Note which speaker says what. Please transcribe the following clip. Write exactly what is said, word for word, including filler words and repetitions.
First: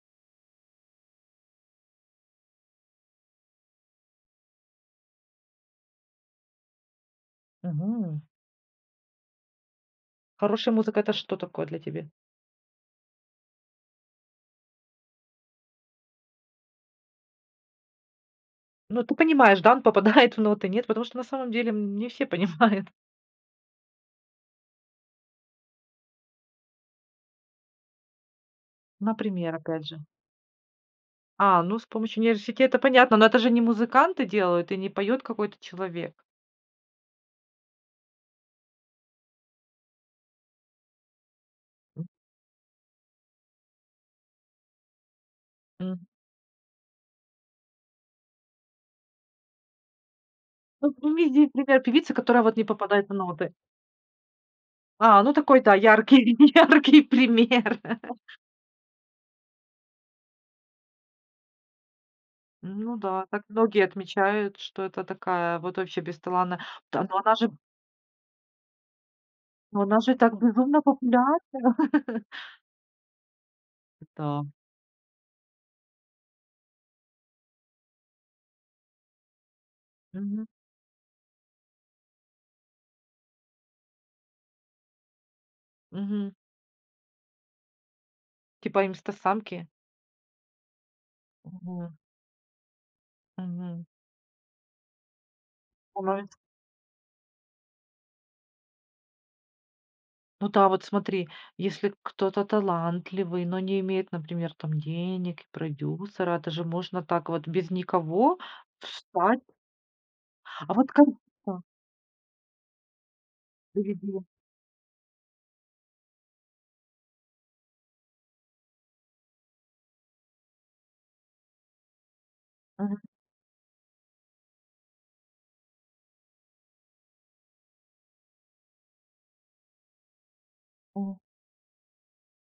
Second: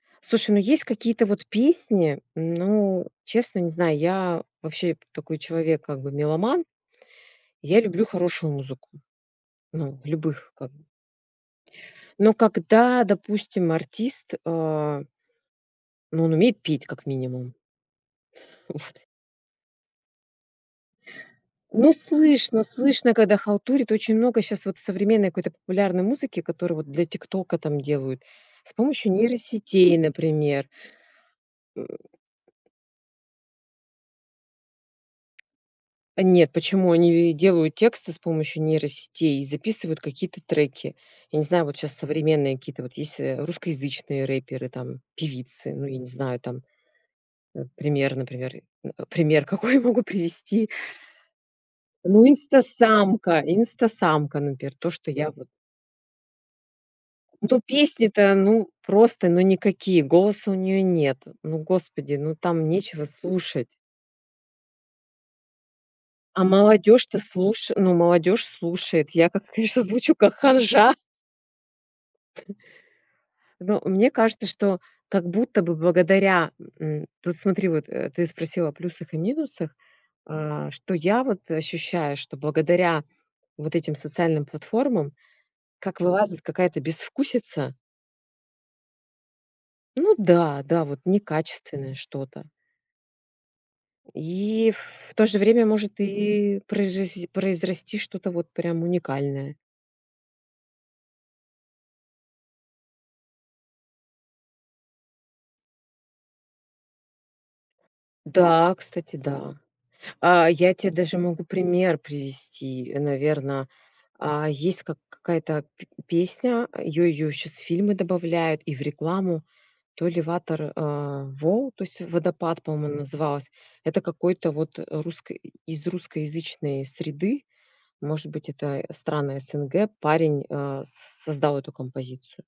Speaker 1: Слушай, ну есть какие-то вот песни, ну честно не знаю, я вообще п такой человек, как бы меломан. Я люблю
Speaker 2: Мгм.
Speaker 1: хорошую музыку. Ну, в любых как
Speaker 2: Хорошая
Speaker 1: бы
Speaker 2: музыка, это что такое для тебе?
Speaker 1: Но когда, допустим, артист а Ну он умеет петь как минимум. Вот.
Speaker 2: Ну, ты понимаешь, да, он попадает в ноты, нет? Потому что на самом деле
Speaker 1: Ну
Speaker 2: н не все
Speaker 1: слышно,
Speaker 2: понимают.
Speaker 1: слышно, когда халтурит, очень много щас вот современной какой-то популярной музыки, которую вот для "Тиктока" там делают. С помощью
Speaker 2: Например опять
Speaker 1: нейросетей,
Speaker 2: же.
Speaker 1: например.
Speaker 2: А, ну
Speaker 1: Э.
Speaker 2: с помощью нейросетей, это понятно. Но это же не музыканты делают и не поет какой-то человек.
Speaker 1: Нет, почему они, э, делают тексты с помощью нейросетей и записывают какие-то треки. Я не знаю, вот щас
Speaker 2: М.
Speaker 1: современные какие-то вот есть, э, русскоязычные рэперы, там певицы ну, я не
Speaker 2: М.
Speaker 1: знаю там. Э, пример, например, э пример какой я могу привести?
Speaker 2: Ну привези пример певицы,
Speaker 1: Ну
Speaker 2: которая вот не попадает в
Speaker 1: Инстасамка.
Speaker 2: ноты.
Speaker 1: Инстасамка, напер, то, что
Speaker 2: А,
Speaker 1: я
Speaker 2: ну
Speaker 1: вот
Speaker 2: такой, да, яркий, яркий
Speaker 1: Ну
Speaker 2: пример.
Speaker 1: песни-то, ну просто ну никакие, голоса у неё нет. Ну господи, ну там
Speaker 2: Ну
Speaker 1: нечего
Speaker 2: да, так
Speaker 1: слушать.
Speaker 2: многие отмечают, что это такая вот вообще
Speaker 1: А
Speaker 2: бесталанная. Т Но
Speaker 1: молодёжь-то
Speaker 2: она же
Speaker 1: слуш ну молодёжь слушает. Я, как
Speaker 2: Но
Speaker 1: конечно,
Speaker 2: она
Speaker 1: звучу
Speaker 2: же
Speaker 1: как
Speaker 2: так безумно
Speaker 1: ханжа.
Speaker 2: популярна.
Speaker 1: Т Ну, мне кажется,
Speaker 2: Эта
Speaker 1: что как будто бы благодаря, м вот смотри, вот, э, ты спросила о плюсах и минусах,
Speaker 2: Мгм.
Speaker 1: а, что я вот, э, ощущаю, что благодаря вот этим социальным платформам, как
Speaker 2: Мгм.
Speaker 1: вылазит какая-то безвкусица
Speaker 2: Типа Имстасамки.
Speaker 1: Ну да, да, вот
Speaker 2: Ого.
Speaker 1: некачественное что-то.
Speaker 2: Мгм.
Speaker 1: И в то же время может
Speaker 2: Бывает.
Speaker 1: и проижиси произрасти что-то вот прям уникальное.
Speaker 2: Ну да, вот смотри, если кто-то талантливый, но не имеет, например, там денег, и продюсера, это же можно так вот без никого
Speaker 1: Да, кстати,
Speaker 2: встать
Speaker 1: да. А,
Speaker 2: А
Speaker 1: я те
Speaker 2: вот как.
Speaker 1: даже могу
Speaker 2: [unintelligible]
Speaker 1: пример привести, наверно,
Speaker 2: Зарядила.
Speaker 1: а, есть как какая-то п песня, её её щас в фильмы добавляют и в рекламу, то ли Ватер э вол, то есть "Водопад" по-моему она
Speaker 2: Мгм.
Speaker 1: называлась. Это какой-то вот, э, русской из русскоязычной среды, может быть это страны СНГ, парень, э,
Speaker 2: О.
Speaker 1: с создал эту композицию.